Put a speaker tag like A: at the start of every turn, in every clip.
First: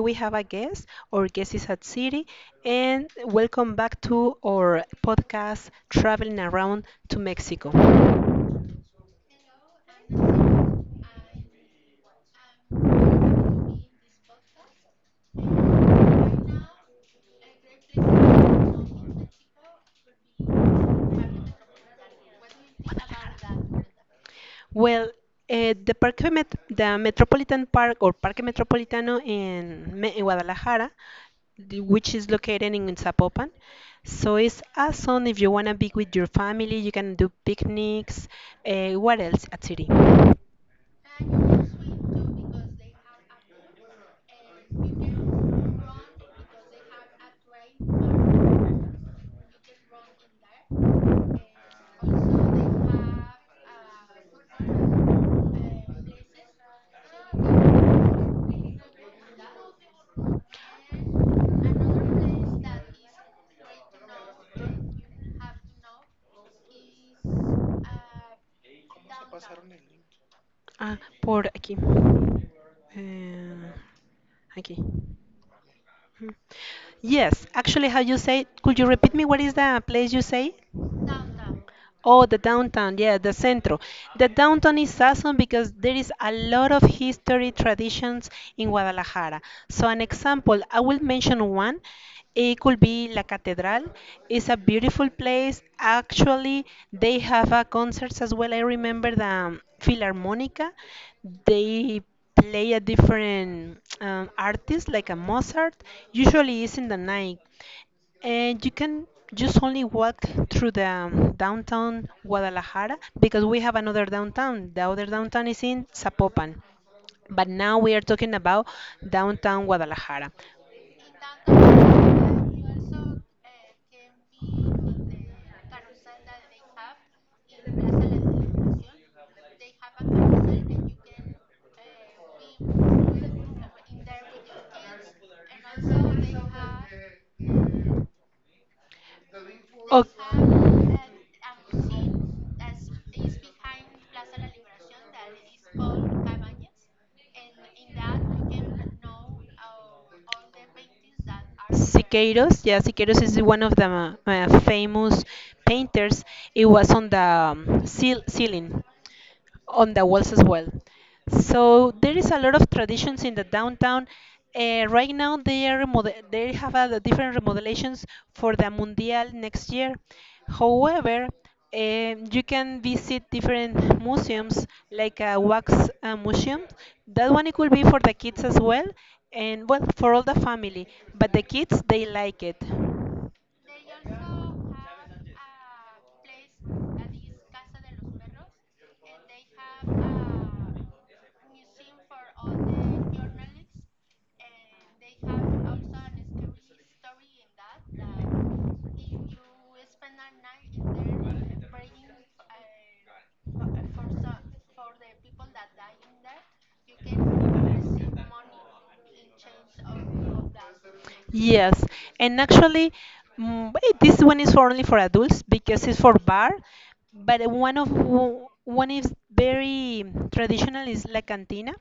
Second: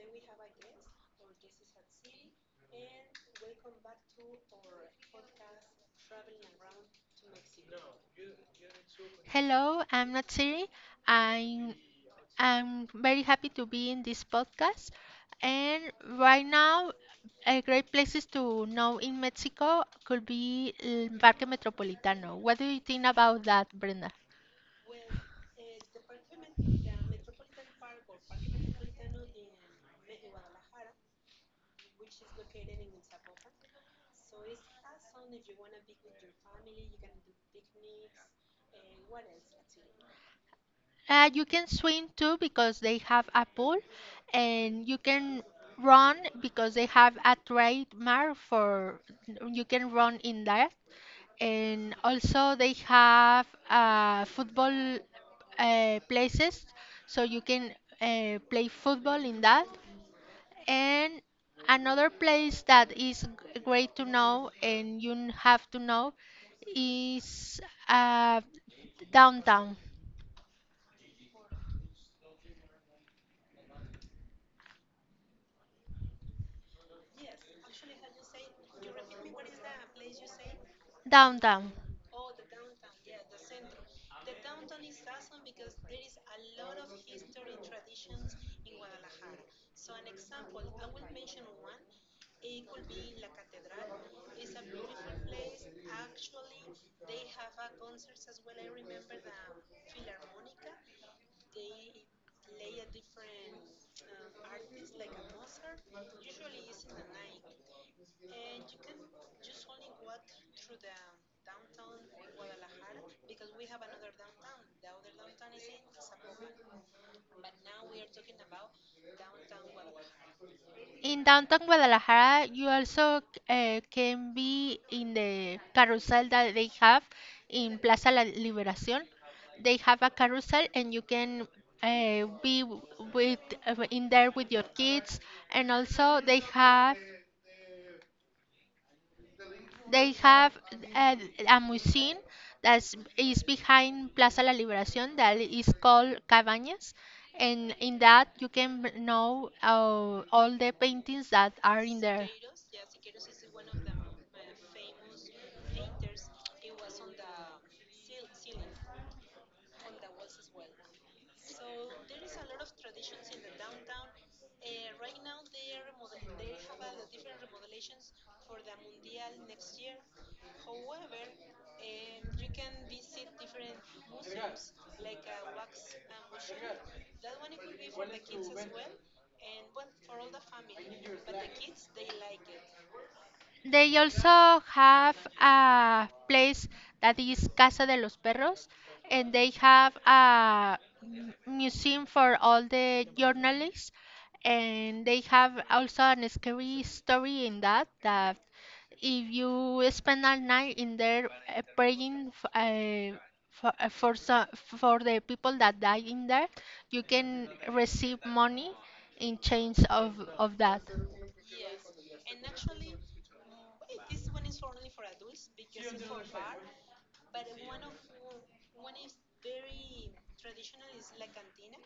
A: we have a guest. Our guest is at City, and welcome back to our podcast, Traveling Around to Mexico.
B: Hello, I'm Natsiri. I'm I'm very happy to be in this podcast. And Right now, a great places to know in Mexico could be El Parque Metropolitano. What do you think about that, Brenda?
A: Well, the Metropolitan Park or Parque Metropolitano in Guadalajara, which is located in Zapopan. So it's awesome if you wanna be with your family. You can do picnics. What else at City?
B: You can swim too because they have a pool, and you can run because they have a trademark for you can run in that. And also they have football places, so you can play football in that. And another place that is great to know and you have to know is uh, downtown
A: Ah, por aquí. Eh, Aquí. Yes, actually, how you say, could you repeat me what is the place you say?
B: downtown.
A: Oh, the downtown, yeah, the centro. The downtown is awesome because there is a lot of history traditions in Guadalajara. So, an example, I will mention one. It could be La Catedral. It's a beautiful place. Actually, they have a concerts as well. I remember the Philharmonica. They play a different artist, like a Mozart. Usually, it's in the night. And you can just only walk through the downtown Guadalajara because we have another downtown. The other downtown is in Zapopan. But now we are talking about downtown Guadalajara.
B: In downtown Guadalajara, you also can be in the carousel that they have in Plaza La Liberación. They have a carousel, and you can uh, be w- with in there with your kids. And also, they have
A: Oh.
B: a, a museum that is behind Plaza La Liberación that is called Cabañas. And in that, you can know all the paintings that are in there.
A: Siqueiros, yeah, Siqueiros is one of the famous painters. It was on the ceiling on the walls as well. So there is a lot of traditions in the downtown. Right now, they have a different remodelations for the Mundial next year. However, you can visit different museums like a wax museum. That one it could be for the kids as well, and well for all the family. But the kids they like it.
B: They also have a place that is Casa de los Perros, and they have a museum for all the journalists, and they have also an scary story in that that if you spend a night in there praying for uh, for, so, for the people that die in there, you can receive money in change of that.
A: Yes, and actually, this one is for only for adults because it's for bar. But one is very traditional is La Cantina.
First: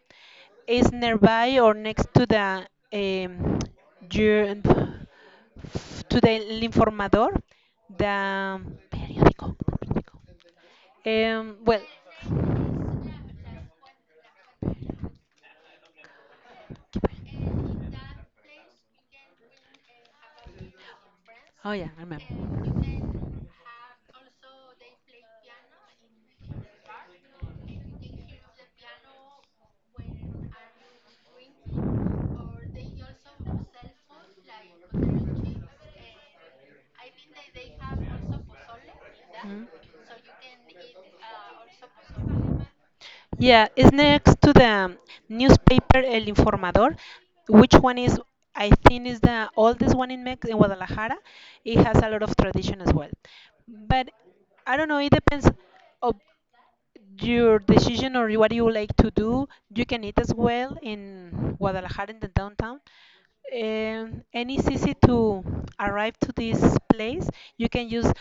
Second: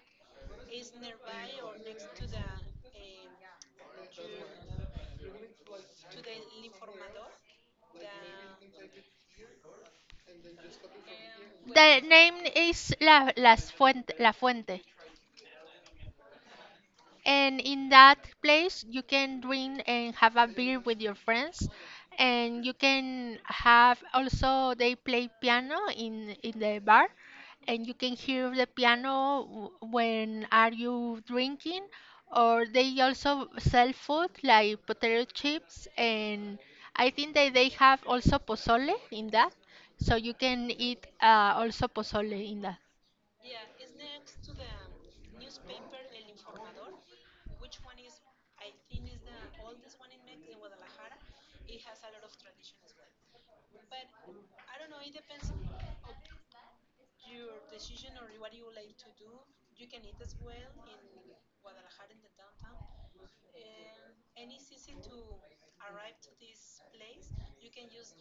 A: It's nearby or next um, jur- to the El Informador, the periódico. Well,
B: The name is Las Fuente, La Fuente. And in that place, you can drink and have a beer with your friends.
A: oh yeah, I remember.
B: And you can have also, they play piano in the bar. And you can hear the piano when are you drinking. Or they also sell food like potato chips. And I think that they have also pozole in that. So you can eat also pozole in that.
A: Yeah, it's next to the newspaper El Informador, which one is, I think, is the oldest one in Guadalajara. It has a lot of tradition as well. But I don't know, it depends of your decision or what you like to do. You can eat as well in Guadalajara in the downtown. And it's easy to arrive to this place. You can use uh,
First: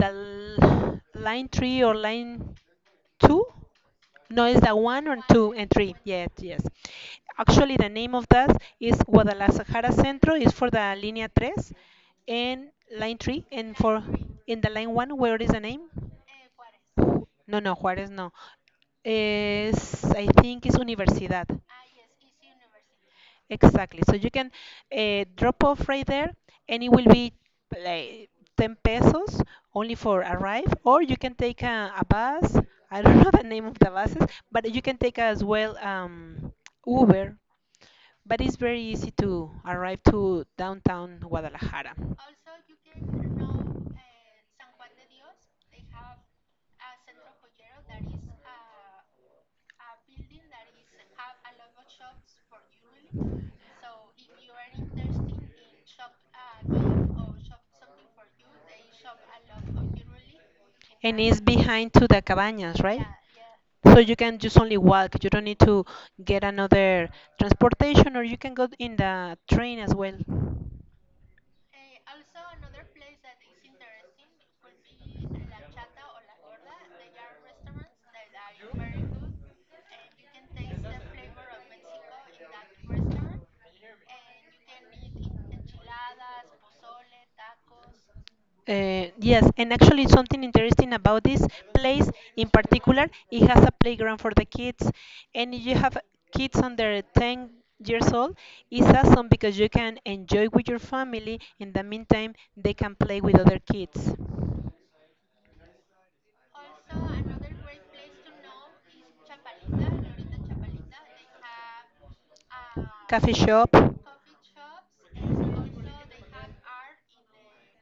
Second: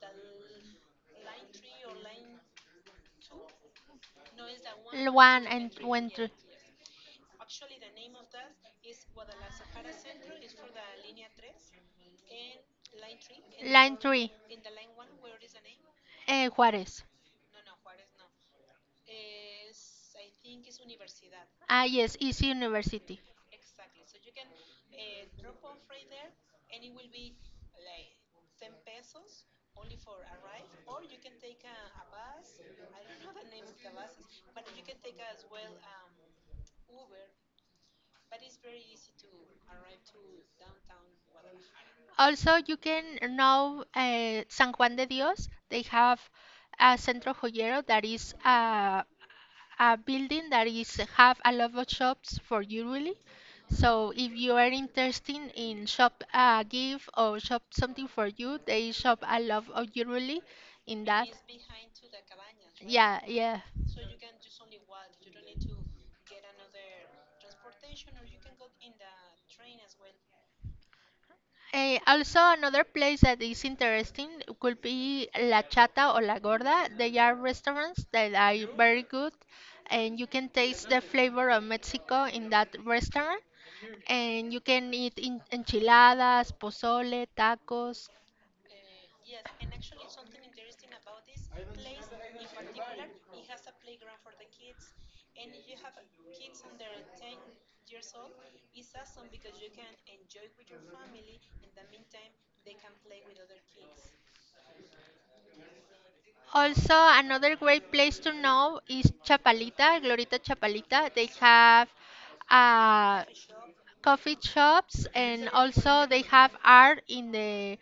A: the l- line 3 or line 2. No, it's the one and
B: One
A: two and
B: and
A: three.
B: one
A: Yes,
B: to
A: yes. Actually, the name of that is Guadalajara Centro. Is for the línea tres and line 3, and
B: line
A: for
B: three,
A: in the line 1, where is the name?
B: Juarez.
A: No, no, Juárez, no. I think it's Universidad.
B: Ah, yes, it's university.
A: Exactly. So you can drop off right there, and it will be like 10 pesos only for arrive, or you can take a bus. I don't know the name of the buses, but you can take as well Uber. But it's very easy to arrive to downtown Guadalajara.
B: Also, you can know San Juan de Dios. They have a Centro Joyero that is a building that is have a lot of shops for you really. So if you are interested in shop a gift or shop something for you, they shop a lot of jewelry in
A: And
B: that.
A: it's behind to the cabañas, right?
B: Yeah, yeah.
A: So you can just only walk. You don't need to get another transportation, or you can go in the train as well.
B: Also, another place that is interesting could be La Chata or La Gorda. They are restaurants that are very good, and you can taste the flavor of Mexico in that restaurant. And you can eat in enchiladas, pozole, tacos.
A: Yes, and actually, something interesting about this place in particular, it has a playground for the kids, and if you have kids under 10 years old, it's awesome because you can enjoy with your family. In the meantime, they can play with other kids.
B: Also, another great place to know is Chapalita, Glorita Chapalita. They have uh,
A: Shop
B: coffee shops, and also they have art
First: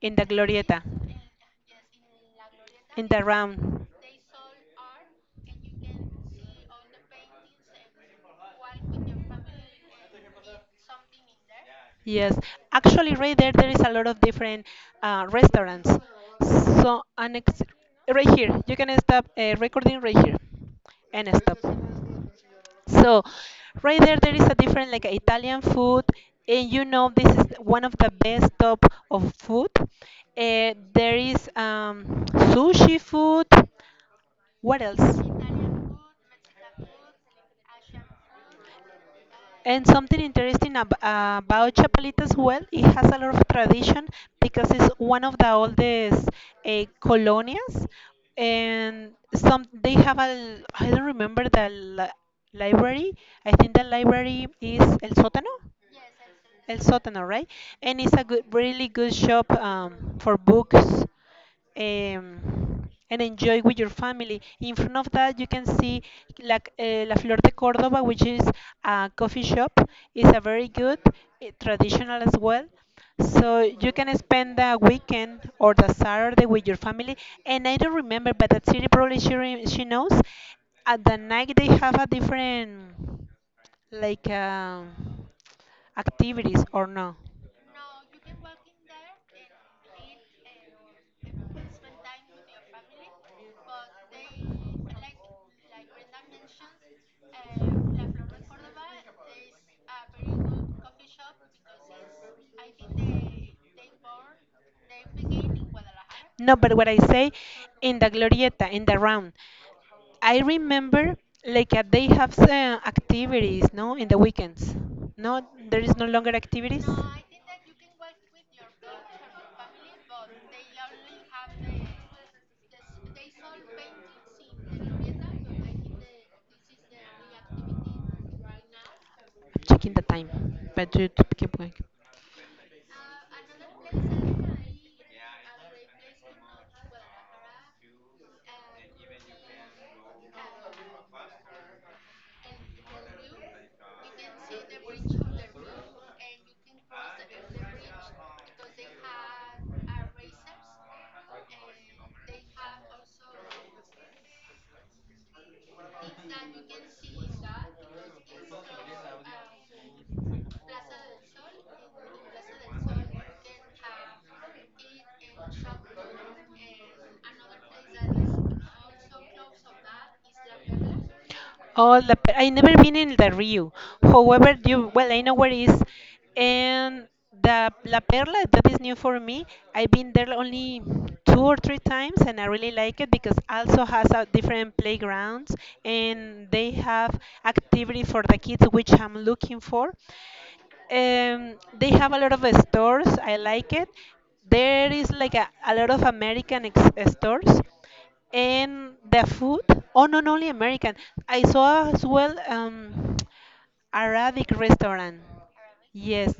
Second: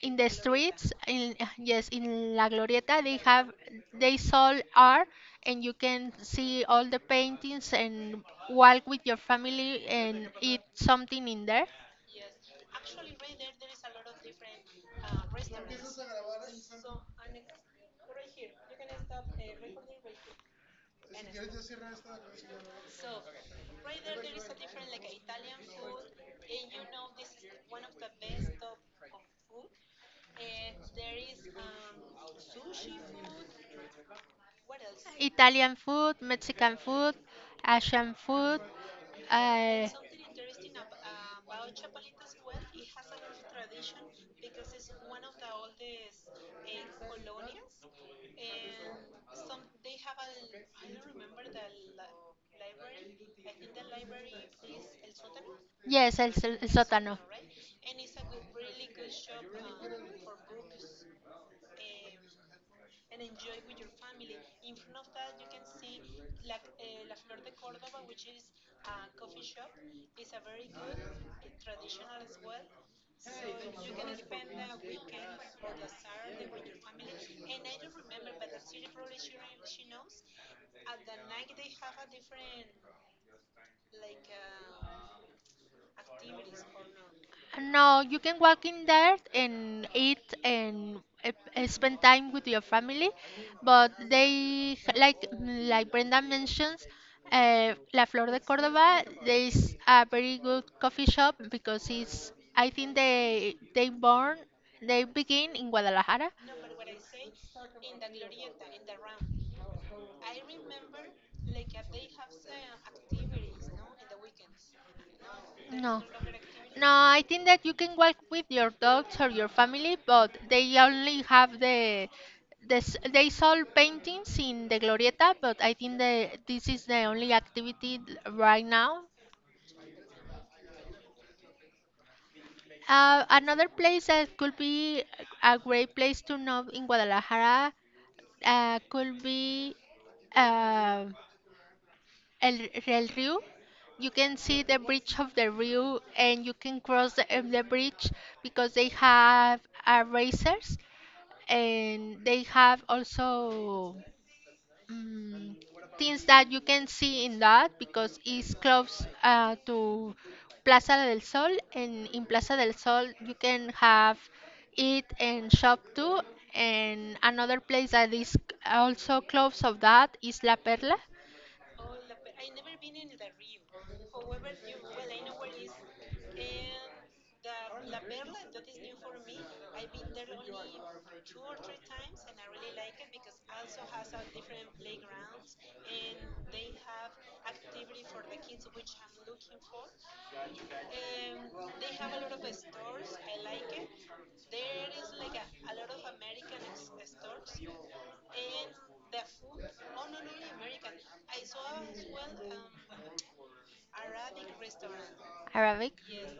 A: the in
B: in
A: the
B: the
A: Glorieta,
B: streets. In, yes, in La Glorieta they have,
A: round.
B: they sold art, and you can see all the paintings and walk with your family and eat something in there.
A: Yes, actually, right there, there is a lot of different restaurants. So, right here, you can stop recording right here and stop. So, right there, there is a different like Italian food, and you know this is one of the best top of food. There is sushi food. What else?
B: Italian food, Mexican food, Asian food.
A: And
B: Uh,
A: something interesting ab about Chapalita as well, it has a lot of tradition because it's one of the oldest colonias, and some they have I don't remember the li library. I think the library is El Sótano.
B: yes, el, el
A: El
B: sótano.
A: Sótano, right? And it's a good, really good shop for books and enjoy with your family. In front of that, you can see La Flor de Córdoba, which is a coffee shop. It's a very good, traditional as well. So you can spend the weekend or the Saturday with your family. And I don't remember, but that city probably she knows. At the night, they have a different like activities or no?
B: No, you can walk in there and eat and spend time with your family, but they like Brenda mentions, La Flor de Córdoba. There is a very good coffee shop because it's I think they born, they begin in Guadalajara.
A: No, but what I say in the glorieta, in the round, I remember like they have activities, no, in the weekends. No, there is
B: No.
A: no longer activities.
B: No, I
A: I'm
B: think that you can walk with your dogs or your family, but they only have they sold paintings in the Glorieta, but I think that this is the only activity right now.
A: checking the time, but you to keep going.
B: Another place that could be a great place to know in Guadalajara could be. uh, El, El Rio. You can see the bridge of the Rio, and you can cross the bridge because they have racers, and they have also mm things that you can see in that because it's close to Plaza del Sol. And in Plaza del Sol you can have eat and shop too, and another place that is also close of that is La Perla.
A: Oh, I never been in the Rio. However, you well, I know where it is, and the La Perla that is new for me. I've been there only two or three times, and I really like it because also has a different playgrounds, and they have activity for the kids, which I'm looking for. They have a lot of stores. I like it. There is like a lot of American stores and the food. Oh, not only American. I saw as well Arabic restaurant.
B: Arabic.
A: Yes,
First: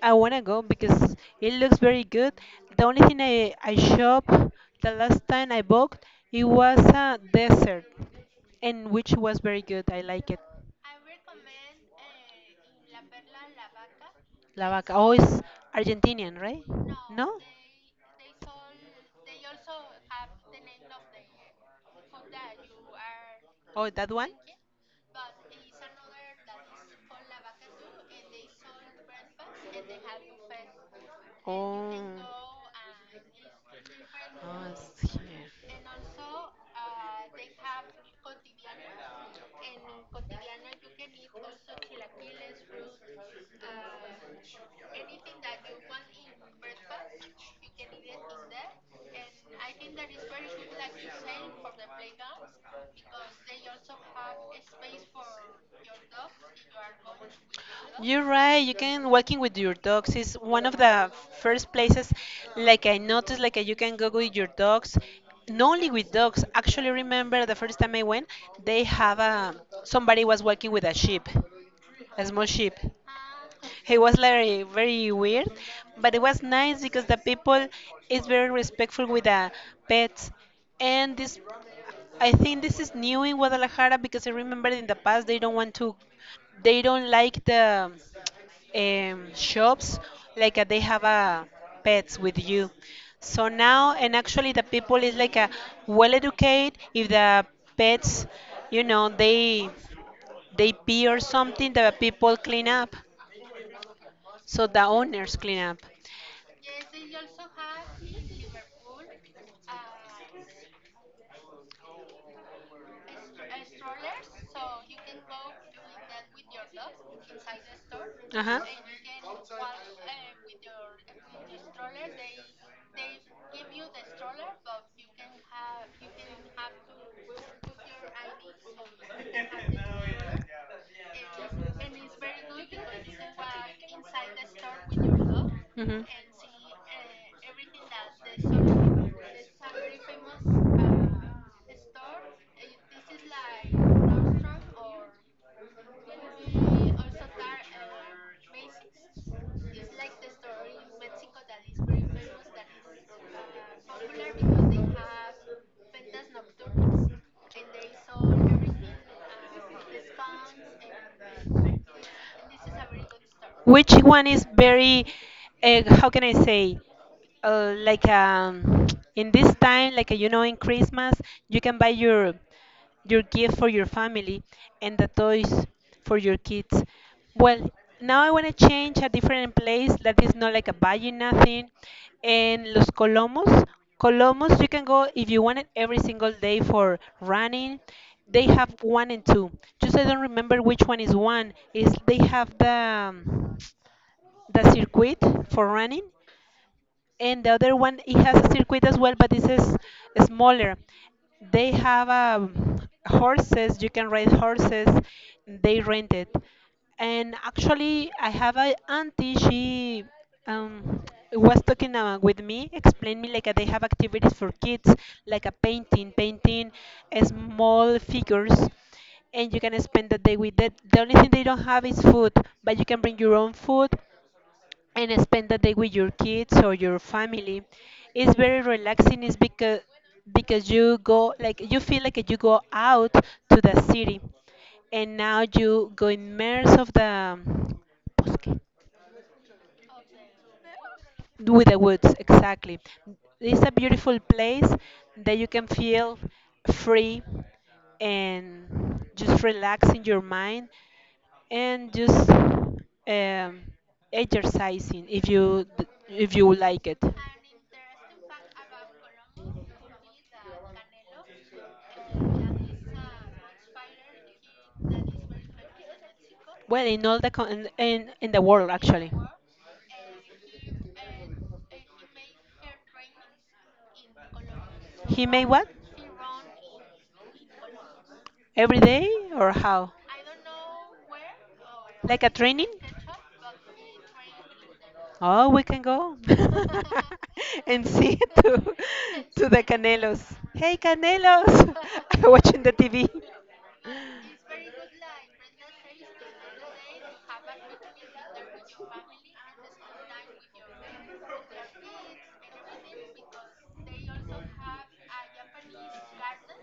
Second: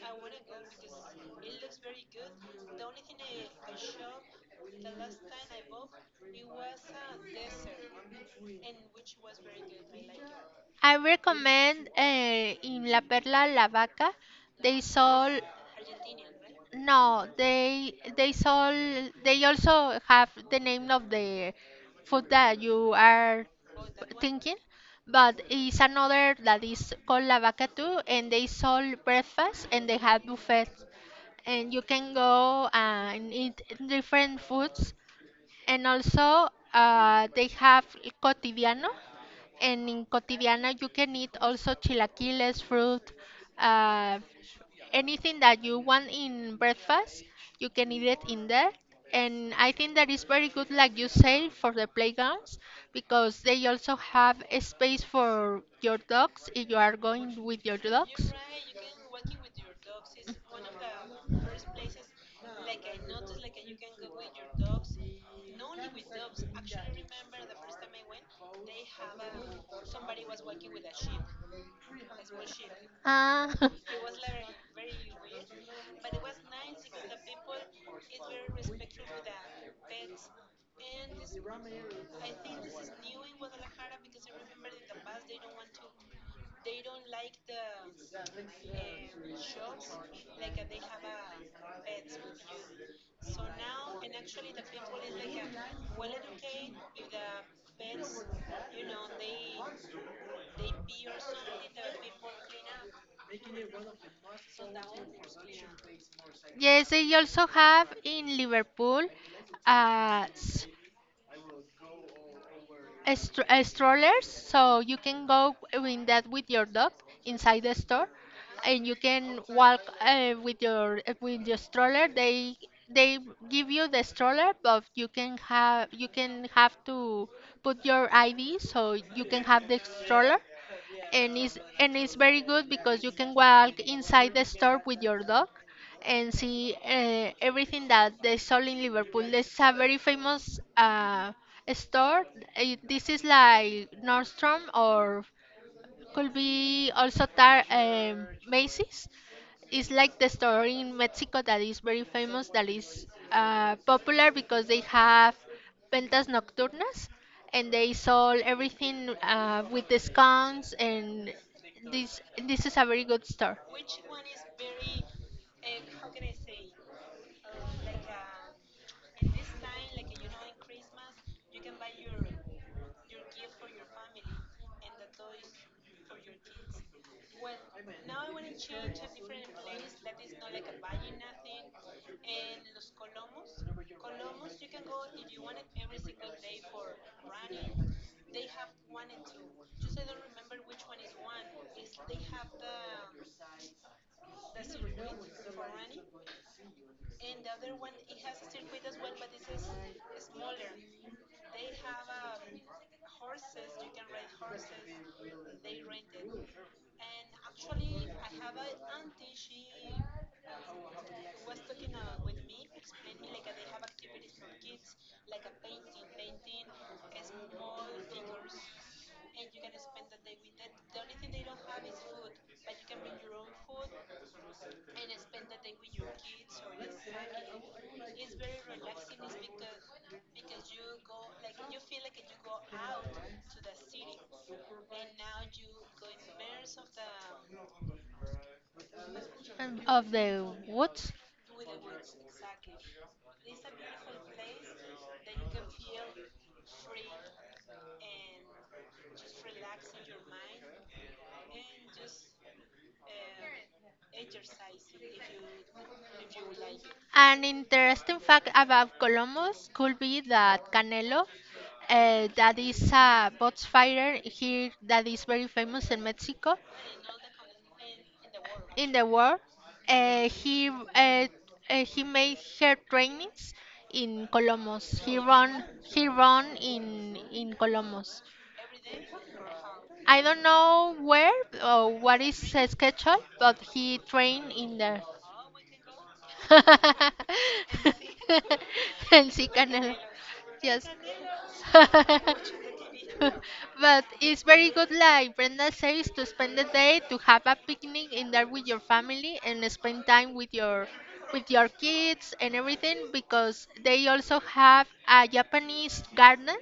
A: I wanna go because it looks very good. The only thing I shop the last time I booked it was a dessert, and which was very good. I like it.
B: I recommend in La Perla La Vaca.
A: La
B: They
A: Vaca. Oh,
B: sold,
A: it's Argentinian, right?
B: no,
A: No?
B: they they sol they also have the name of the food that you are
A: Oh, that one?
B: thinking, but it's another that is called La Vaca too, and they sold breakfast and they have buffet, and you
A: Oh.
B: can go and eat different
A: Oh,
B: foods.
A: it's
B: And also, they have cotidiano, and in cotidiano you can eat also chilaquiles, fruit, uh, anything that you want in
A: here.
B: breakfast, you can eat it in there. And I think that is very good, like you say, for the playgrounds because they also have a space for your dogs if you are going with your
A: You're
B: dogs.
A: right. You can walking with your dogs is one of the first places. Like I noticed, like you can go with your dogs. Not only with dogs. Actually, remember the first time I went, they have a somebody was walking with a sheep, a small sheep.
B: Ah.
A: He was like very weird, but it was nice because the people is very respectful with the pets, and this I think this is new in Guadalajara because I remember in the past they don't want to, they don't like the shops like they have pets with you. So now and actually the people is like a well educated if the pets, you know, they they pee or something the people clean up so the owners clean up.
B: Yes, they also have in Liverpool uh, s- a strollers, so you can go in that with your dog inside the store,
A: Uh-huh.
B: and you can walk with your stroller. They give you the stroller, but you can have to put your ID so you can have the stroller, and it's very good because you can walk inside the store with your dog
A: hmm
B: and see everything that they sell in Liverpool. There's a very famous store. This is like Nordstrom or could
A: Also,
B: be also tar Macy's. It's like the store in Mexico that is very famous, that is popular because they have ventas nocturnas, and they sell everything with discounts. And this this is a very good store.
A: which one is very, how can I say, like in this time, like in Christmas, you can buy your gift for your family, and the toys for your kids. Well, now I want to change a different place that is not like a buying nothing. And Los Colomos, Colomos, you can go if you want it every single day for running. They have one and two. Just I don't remember which one. Is they have the circuit for running, and the other one it has a circuit as well, but this is smaller. They have horses, you can ride horses, they rent it. And actually, I have a auntie, she um, was talking with me, explained me like they have activities for kids like a painting small figures, and you can spend the day with that. The only thing they don't have is food, but you can bring your own food and spend the day with your kids or your family. It's very relaxing. It's because you go like you feel like you go out to the city, and now you go immerse of the bosque
B: Of the woods.
A: with the woods exactly. It's a beautiful place that you can feel free and just relax in your mind and just exercising if you like it.
B: An interesting fact about Columbus could be that Canelo, that is a box fighter here that is very famous in Mexico,
A: Well, in all the co- in the world
B: in the
A: actually.
B: world, he made her trainings in Columbus.
A: He made what?
B: He run in Columbus.
A: Every day or how?
B: I don't know where or what
A: Like a
B: is
A: training?
B: his schedule, but he trained in there.
A: Oh, we can go and see to
B: El
A: to
B: sí
A: the
B: Canelo.
A: Canelos. Hey,
B: Yes.
A: Canelos! Watching the TV.
B: But it's very good like Brenda says to spend the day, to have a picnic in there with your family and spend time with your kids and everything because they also have a Japanese garden,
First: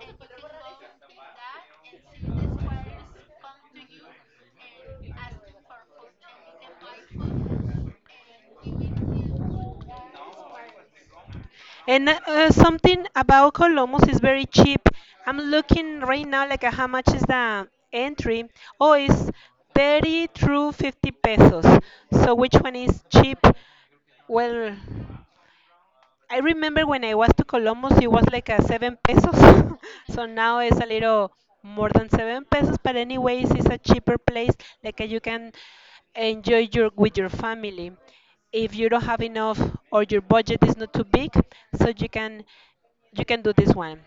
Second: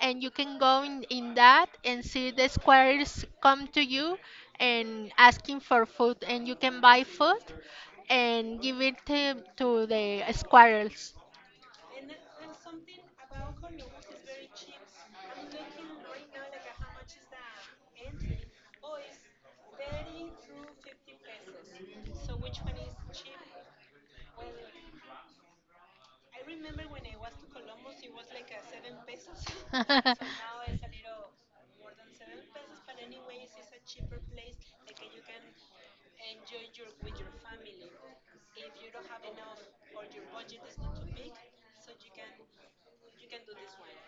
B: and you can go in that and see the squares come to you and asking for food, and you can buy food and give it to the squirrels.
A: And something about Columbus is very cheap. I'm looking right now like how much is the entry? Oh, it's 30 through 50 pesos. So which one is cheap? Well, I remember when I was to Columbus, it was like a 7 pesos. So now it's a little more than 7 pesos. But anyways, it's a cheaper place. Like you can enjoy your with your family. If you don't have enough or your budget is not too big, so you can do this one.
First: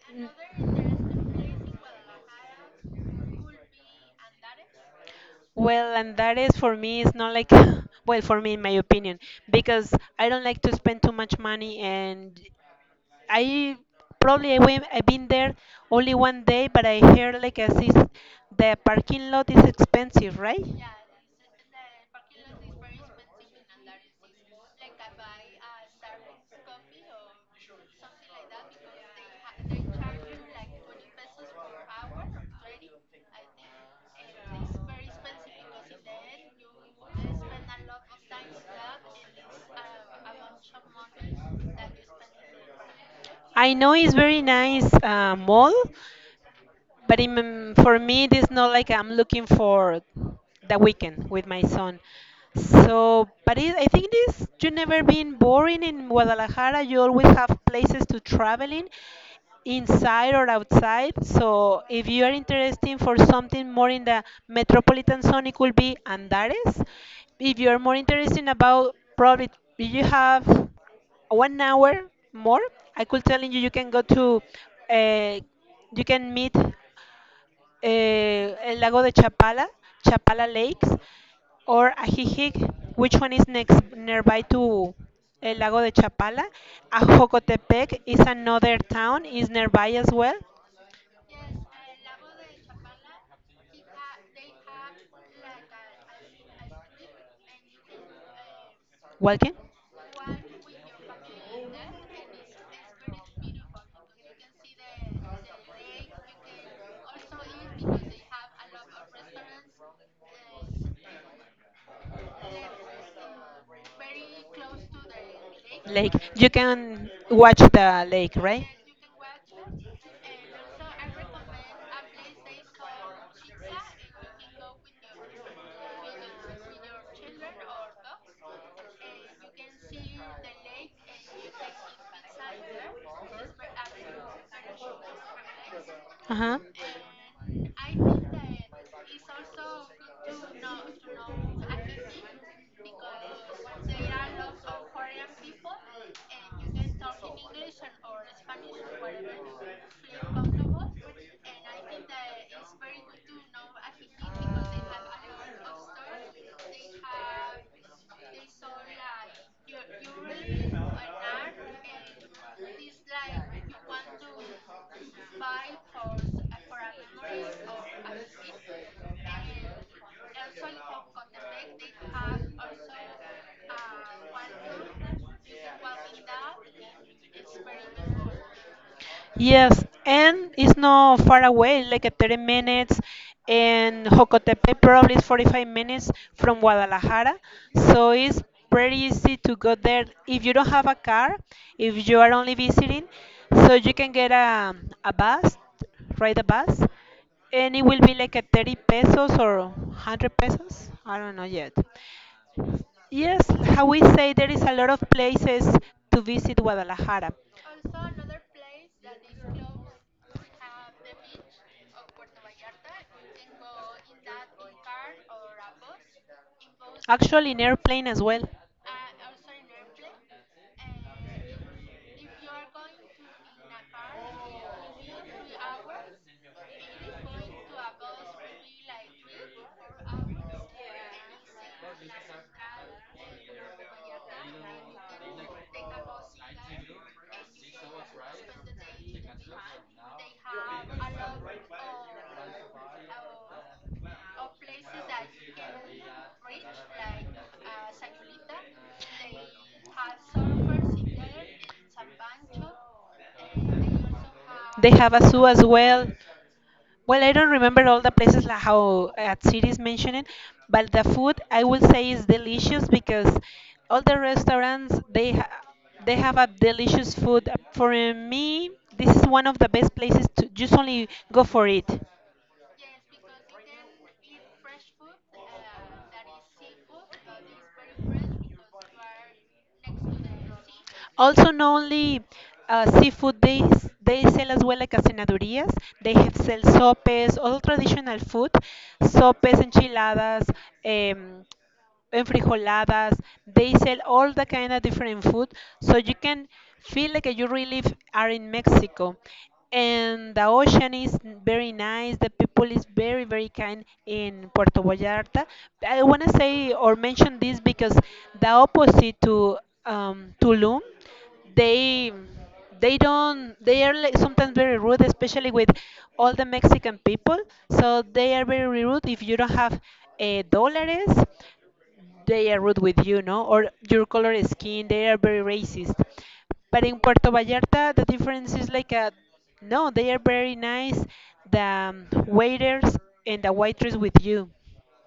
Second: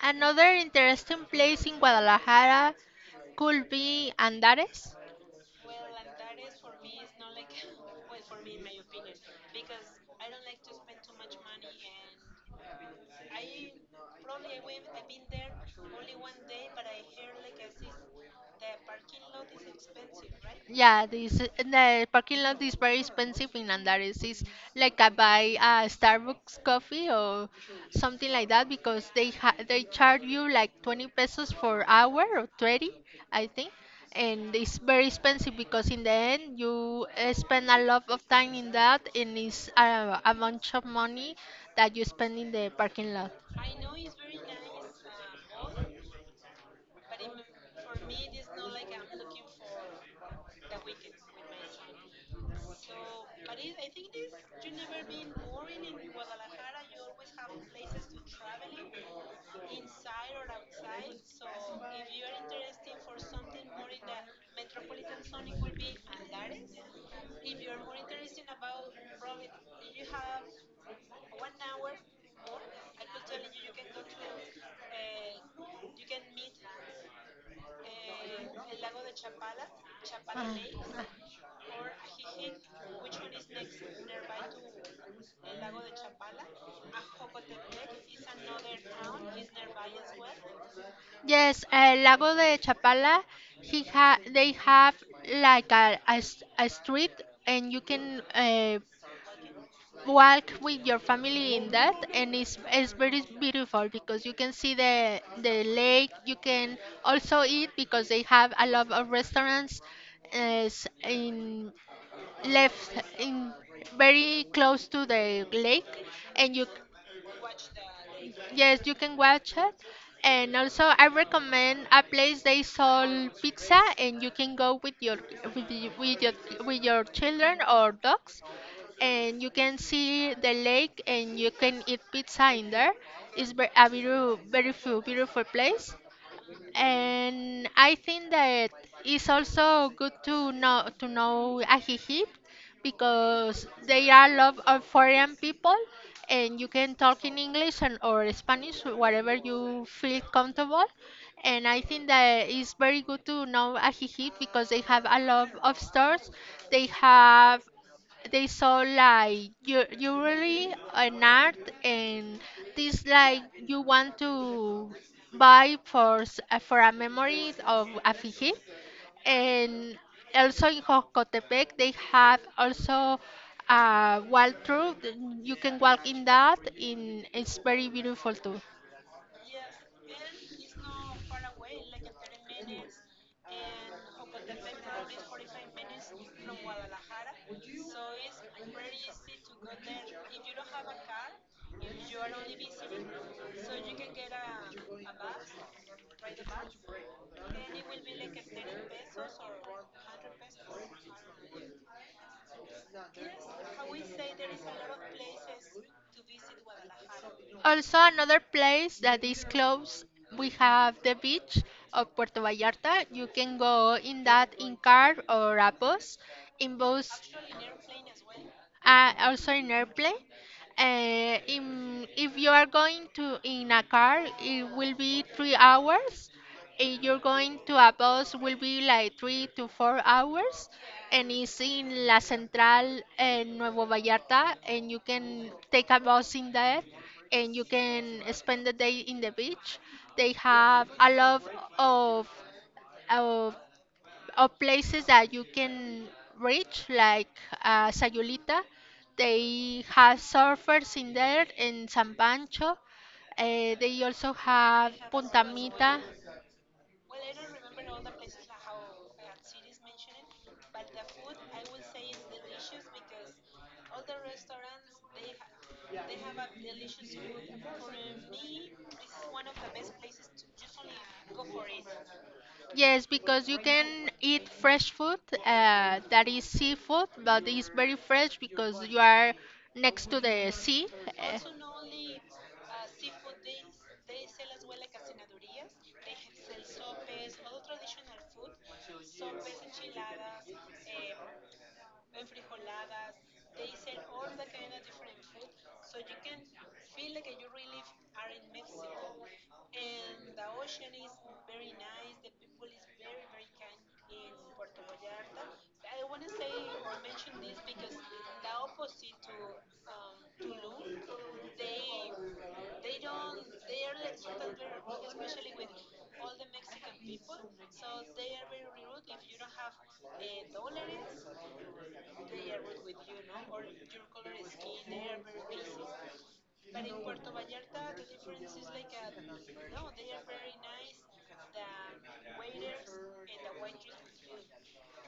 B: Another interesting place in Guadalajara could be Andares.
A: Well, and that is for me, it's not like, well, for me, in my opinion, because I don't like to spend too much money and I probably I went, I've been there only one day, but I heard like as is the parking lot is expensive, right?
B: Yeah, this the parking lot is very expensive in Andares. It's like I buy a Starbucks coffee or something like that because they charge you like 20 pesos for hour or 30, I think. And it's very expensive because in the end you spend a lot of time in that, and it's a bunch of money that you spend in the parking lot.
A: I know it's very nice mall, but for me it is not like I'm looking for the weekend with my son. So I think this you never been boring in Guadalajara. You always have places to travel in inside or outside. So if you are interested for something more in the metropolitan zone, it could be Andares. If you are more interested about probably, if you have 1 hour more, I could tell you you can go to, uh, you can meet, el Lago de Chapala, Chapala Lakes, or Ajijic. Which one is next nearby to El Lago de Chapala? Ajocotepec is another town, is nearby as well.
B: Yes, Lago de Chapala, he ha they have like a street, and you can
A: Walking.
B: walk with your family in that, and it's very beautiful because you can see the lake. You can also eat because they have a lot of restaurants as in left in very close to the lake.
A: Lake. You
B: And you...
A: can watch the lake, right?
B: Yes, you can watch it. And also, I recommend a place they sell pizza, and you can go with your children or dogs, and you can see the lake, and you can eat pizza in there. A beautiful, beautiful place.
A: Uh-huh.
B: And I think that it's also good to know Ajijip because there are a lot of foreign people, and you can talk in English and or Spanish whatever you feel comfortable. And I think that it's very good to know Ajijip because they have a lot of stores. They have, they saw like you really an art. And this like you want to buy for a memory of Afiji. And also in Jocotepec they have also a walk through, you can walk in that, in it's very beautiful too.
A: Yes, and it's not far away, like a 30 minutes, and Jocotepe probably is 45 minutes from Guadalajara. So it's pretty easy to go there if you don't have a car, if you are only visiting. So you can get a bus, ride a bus, and it will be like a 30 pesos or 100 pesos. I don't know yet. Yes, how we say, there is a lot of places to visit Guadalajara.
B: Also, another place that is close, we have the beach of Puerto Vallarta. You can go in that in car or a bus. In bus,
A: Actually, in airplane as well.
B: also in airplane. If you are going to in a car, it will be 3 hours. If you're going to a bus, will be like 3 to 4 hours, and it's in La Central and Nuevo Vallarta, and you can take a bus in there, and you can spend the day in the beach. They have a lot of of or places that you can reach, like Sayulita. They have surfers in there in San Pancho. They also
A: They
B: have
A: have a
B: Punta
A: zoo as
B: Mita.
A: well. Well, I don't remember all the places like how cities mentioned, but the food I will say is delicious because all the restaurants they have a delicious food. For me, this is one of the best places to just only go for it.
B: Yes, because you can eat fresh food that is seafood, but it's very fresh because you are next to the sea. uh,
A: Also, not only seafood, they sell as well like a cenadurías. They have sell sopes, all traditional food, sopes, enchiladas. Um, enfrijoladas. They sell all the kind of different food, so you can feel like you really are in Mexico. And the ocean is very nice. The people is very very kind in Puerto Vallarta. I want to say or mention this because the opposite to Tulum, they they don't, they are like sometimes very rude, especially with all the Mexican people. So they are very rude. If you don't have dollars, they are rude with you, no? Or your color skin, they are very racist. But in Puerto Vallarta, the difference is like a, no, they are very nice. The waiters and the waitress with you.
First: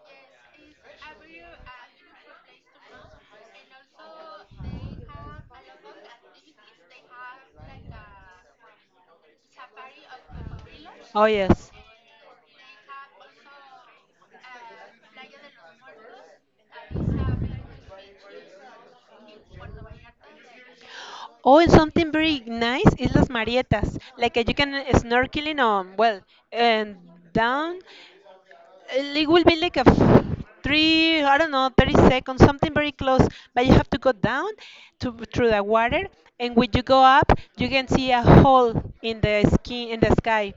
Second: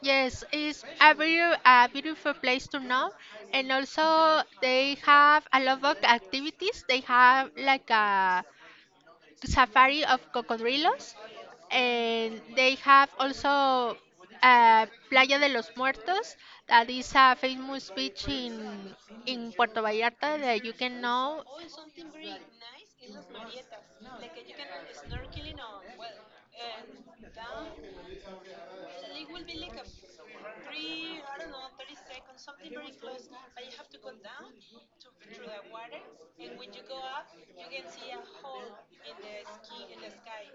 B: Yes, it's a very a beautiful place to know, and also they have a lot of activities. They have like a safari of cocodrilos,
A: Oh yes.
B: and they have also Playa de los Muertos that is a famous beach in Puerto Vallarta that you can know.
A: Oh, and something very nice is las Marietas. Like you can snorkeling on well and down. It will be like a three, I don't know, 30 seconds, something very close. But you have to go down to through the water, and when you go up, you can see a hole in the skin in the sky,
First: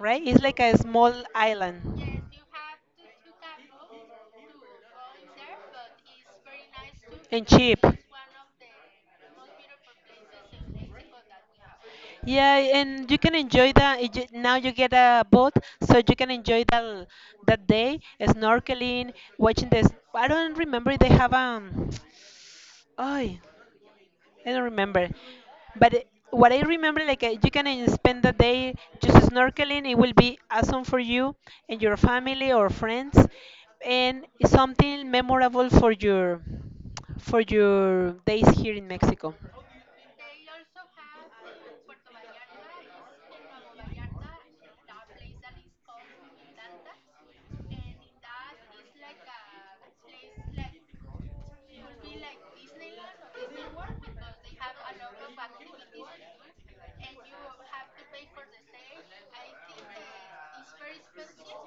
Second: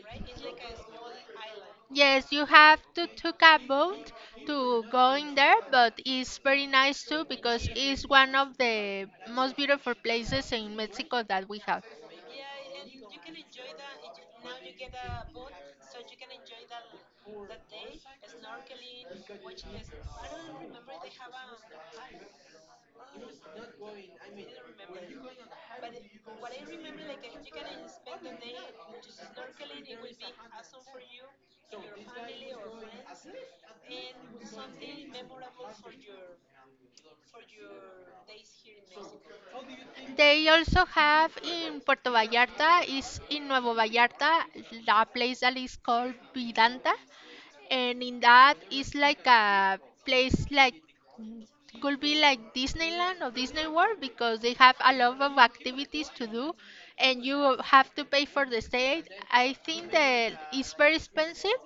A: right? It's like a small island.
B: Yes, you have to took a boat to go in there, but it's very nice too
A: And
B: because
A: cheap.
B: it's one of the most beautiful places in Mexico that we have.
A: Yeah, and you can enjoy the now you get a boat, so you can enjoy that that day snorkeling, watching this. I don't remember if they have Oh. I don't remember. But what I remember, like you can spend the day just snorkeling. It will be awesome for you and your family or friends, and it's something memorable for your days here in Mexico.
B: They also have in Puerto Vallarta, is in Nuevo Vallarta, a place that is called Vidanta, and in that is like a place like could be like Disneyland or Disney World because they have a lot of activities to do, and you have to pay for the stay. I think that it's very expensive,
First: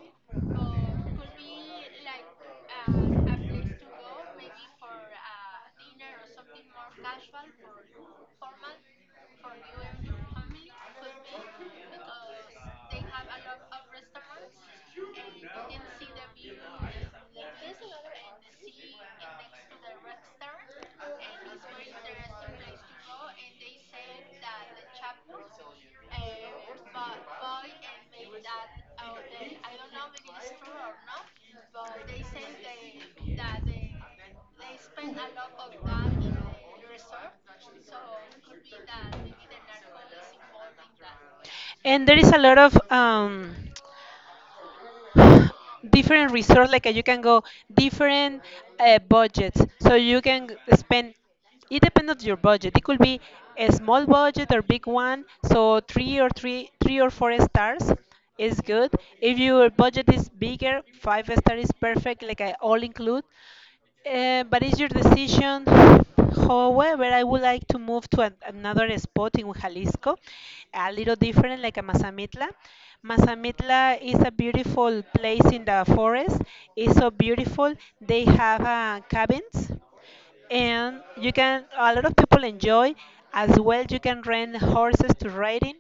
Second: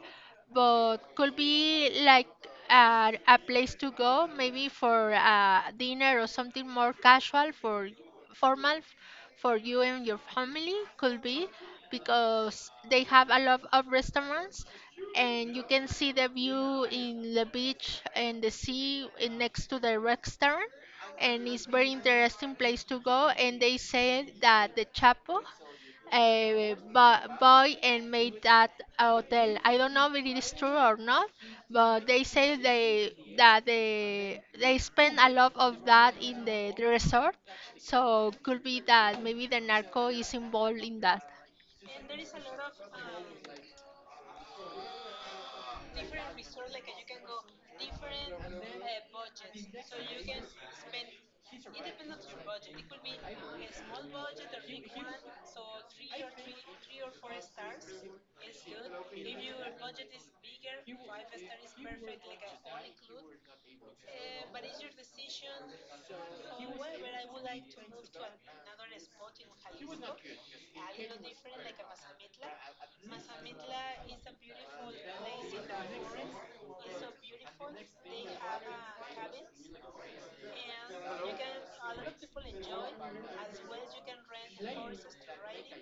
B: but could be like a place to go, maybe for a dinner or something more casual for formal for you and your family. Could be because they have a lot of restaurants, and you can see the view in the beach and the sea in next to the restaurant, and it's very interesting place to go. And they say that the chapo boy and made that hotel. I don't know if it is true or not, but they say they that they spend a lot of that in the resort, so could be that maybe the narco is involved in that.
A: And there is a lot of different resource. Like you can go different budgets, so you can spend, it depends on your budget. It could be a small budget or big one. So three or four stars is good. If your budget is bigger, five star is perfect, like I all include. But it's your decision. However, I would like to move to another spot in Jalisco, a little different, like a Mazamitla. Mazamitla is a beautiful place in the forest. It's so beautiful. They have cabins, and you can a lot of people enjoy. As well, you can rent horses to riding.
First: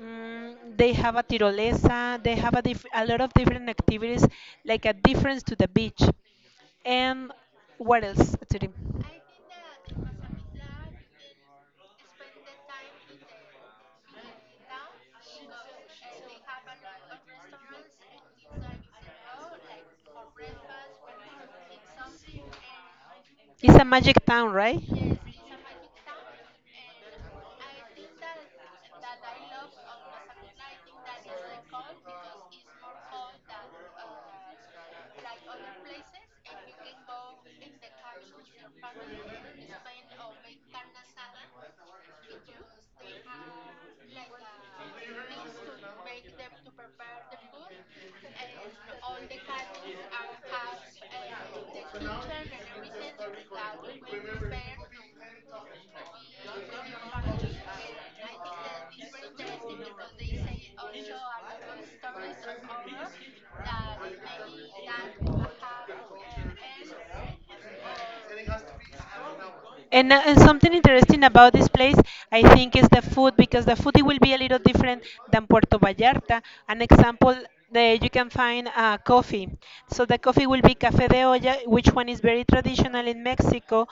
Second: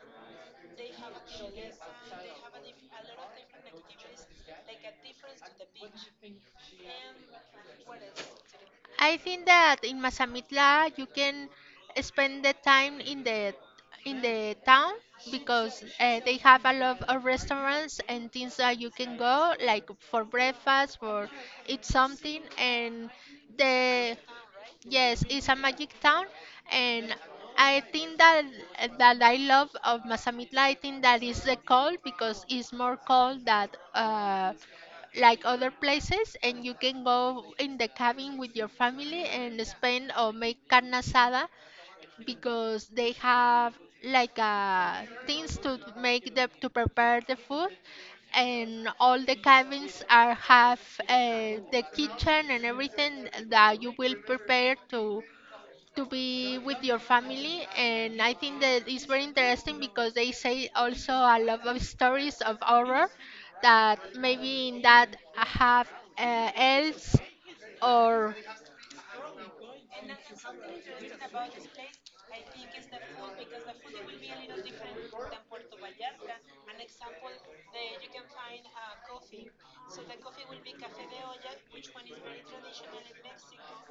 A: Mm, they have a tirolesa, they have a lot of different activities, like a difference to the beach. And what else, Tere?
B: I think that in Mazamitla you can spend the time in the town because they have a lot of restaurants and things that you can go, like for breakfast, for eat something, and
A: It's a
B: the.
A: magic town, right?
B: Yes, it's a magic town, and I think that I love of Mazamitla. I think that is the cold, because it's more cold than uh, like other places, and you can go in the cabin with your family and spend or make carne asada because they have like things to make them to prepare the food, and all the cabins are have the kitchen and everything that you will prepare to be with your family. And I think that it's very interesting because they say also a lot of stories of horror that maybe in that have elves or.
A: And and something interesting about this place, I think, is the food, because the food it will be a little different than Puerto Vallarta. An example, you can find coffee. So the coffee will be café de olla, which one is very traditional in Mexico.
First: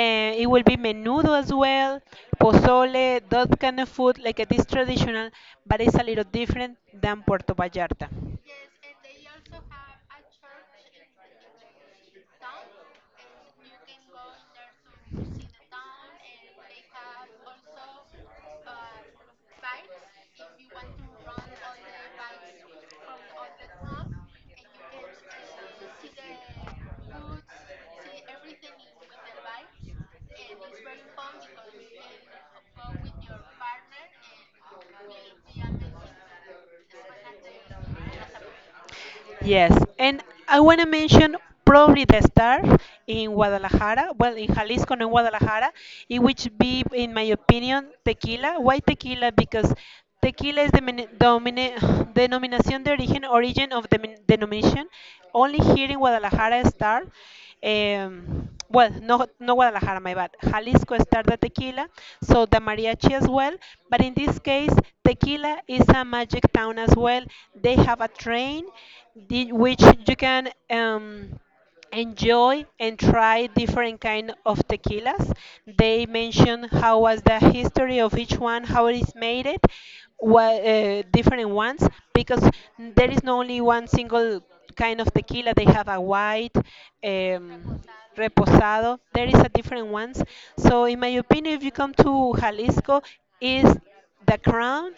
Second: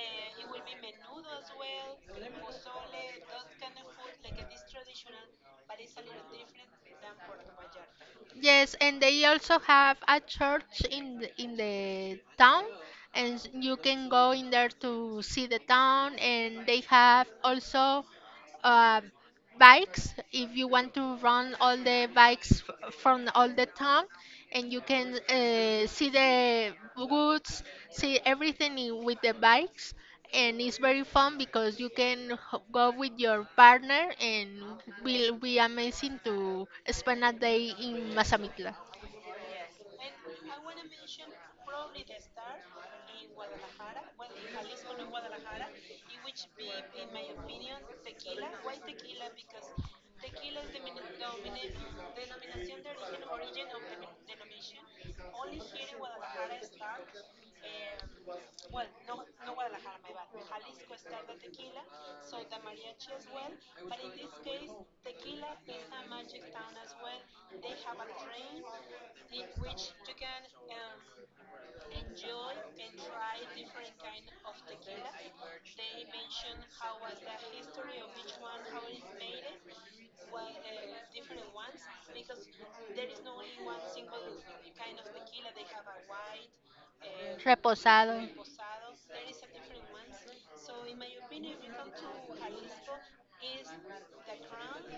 A: It will be menudo as well, pozole, that kind of food, like it is traditional, but it's a little different than Puerto Vallarta.
B: Yes, and they also have a church in the town, and you can go in there to see the town. And they have also um, bikes if you want to run all the bikes from all the town, and you can see the goods, see everything in, with the bikes. And it's very fun because you can go with your partner, and will be amazing to spend a day in Mazamitla.
A: Yes, and I want to mention probably the star in Guadalajara, well, in Jalisco and in Guadalajara, it which be, in my opinion, tequila. Why tequila? Because tequila is the domine, denomination, the origin, origin of the denomination. Only here in Guadalajara star. Well, no, no Guadalajara, my bad. Jalisco star the tequila, so the mariachi as well. But in this case, tequila is a magic town as well. They have a train which you can enjoy and try different kind of tequilas. They mention how was the history of each one, how it is made it, what different ones, because there is not only one single kind of tequila. They have a white,
B: Reposado.
A: reposado. There is a different ones. So in my opinion, if you come to Jalisco, is the crown,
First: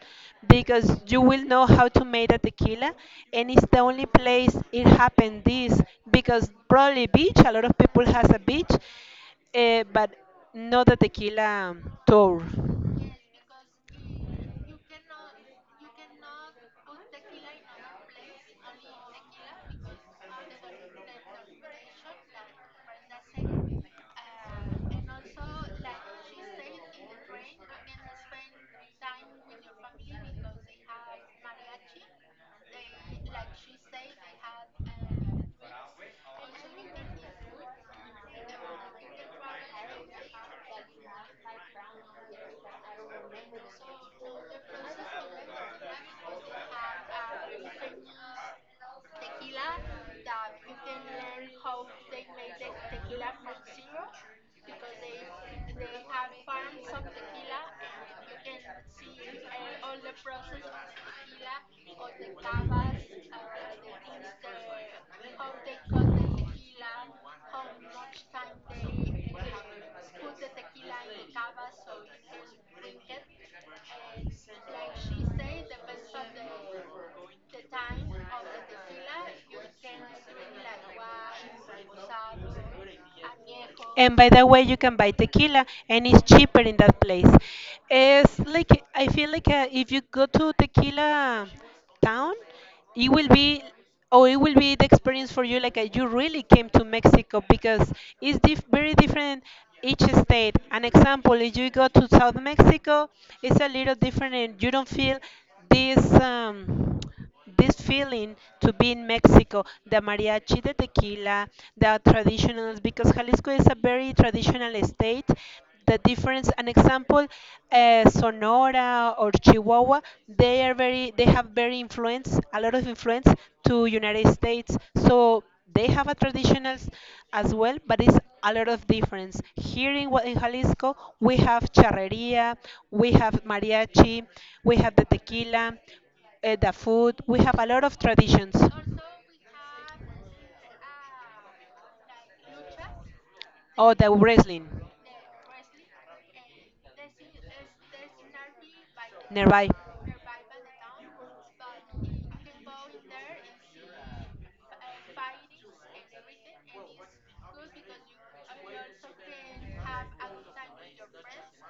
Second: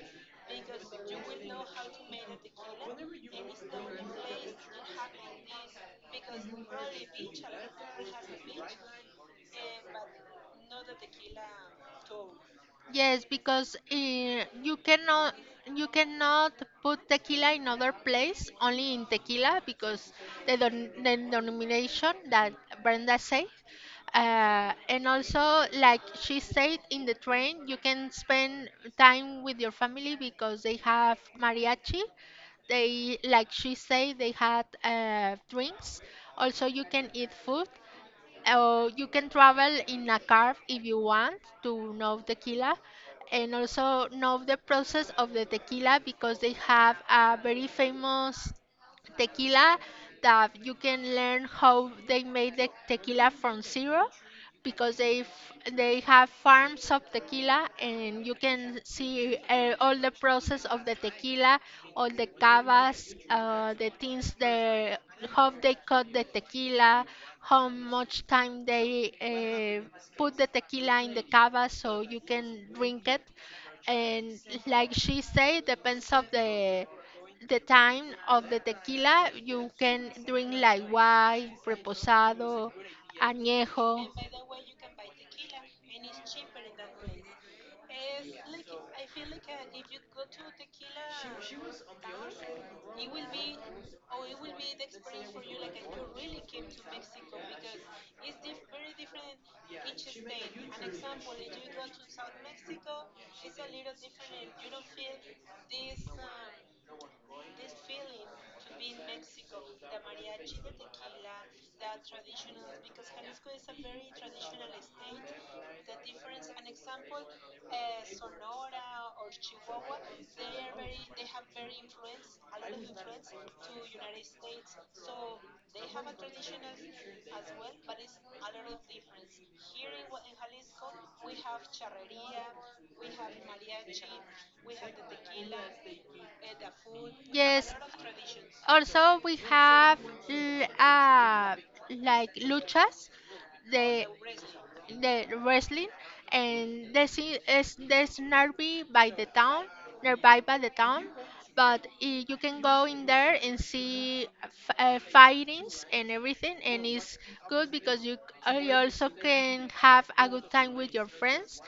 A: because you will know how to make a tequila, and it's the only place it happened this, because probably beach a lot of people has a beach, but not the tequila tour.
B: Yes, because eh, you cannot put tequila in other place, only in tequila because the denomination that Brenda said. And also, like she said, in the train you can spend time with your family because they have mariachi. They, like she said, they had drinks. Also, you can eat food. You can travel in a car if you want to know tequila, and also know the process of the tequila because they have a very famous tequila that you can learn how they made the tequila from zero because they have farms of tequila, and you can see all the process of the tequila, all the cavas, the things the how they cut the tequila, how much time they uh, put the tequila in the cava so you can drink it. And like she said, depends of the time of the tequila, you can drink like white, reposado, añejo.
A: And by the way, you can buy tequila, and it's cheaper in that place. It's like I feel like if you go to tequila town, it will be, oh, it will be the experience for you. Like you really came to Mexico because it's very different each state. An example, if you go to South Mexico, it's a little different and you don't feel this this feeling to be in Mexico, the mariachi, the tequila, the traditionals, because Jalisco is a very traditional state. The difference, an example, Sonora or Chihuahua, they have very influence, a lot of influence to United States. So they have a traditionals as well, but it's a lot of difference. Here in, in Jalisco, we have charreria, we have mariachi, we have the tequila, the food, we have a
B: Yes.
A: lot of traditions.
B: Also, we have l- uh, like luchas,
A: Oh,
B: the
A: the wrestling,
B: the wrestling, and there's I- is there's nearby by the town,
A: nearby.
B: nearby by the town. But you can go in there and see fightings and everything, and it's good because you also can have a good time with your friends,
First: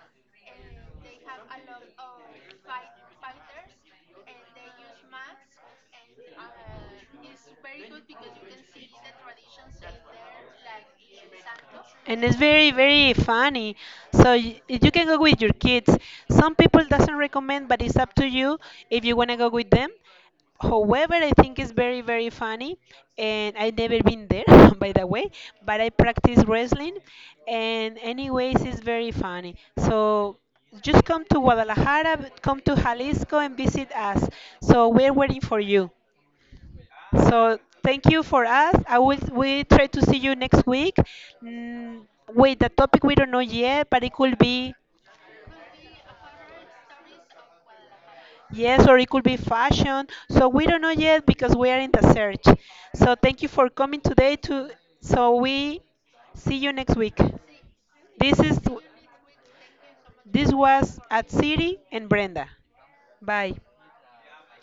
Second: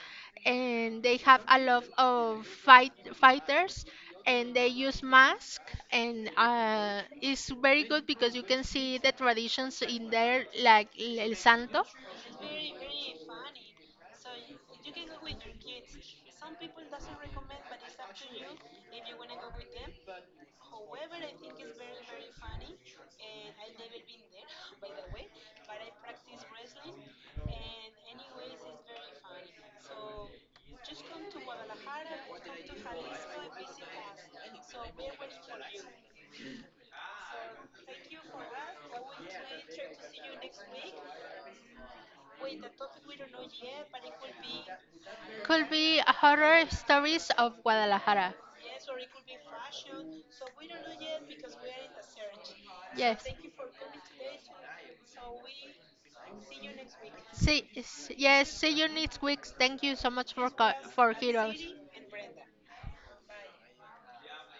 B: and they have a lot of fighters, and they use mask, and it's very good because you can see the traditions in there, like El Santo.
A: And it's very very funny, so you can go with your kids. Some people doesn't recommend, but it's up to you if you want to go with them. However, I think it's very very funny, and I never been there by the way, but I practice wrestling, and anyways it's very funny. So just come to Guadalajara, come to Jalisco, and visit us. So we're waiting for you. So thank you for us. I will, we try to see you next week. Mm, with the topic we don't know yet, but it could be,
B: Could be horror stories of Guadalajara.
A: yes, or it could be fashion. So we don't know yet because we are in the search. So
B: Yes,
A: thank you for coming today to, so we see you next week.
B: see,
A: This
B: yes
A: is,
B: see you next week. Thank you so much for
A: this was
B: for
A: at
B: heroes.
A: Siri and Brenda. Bye.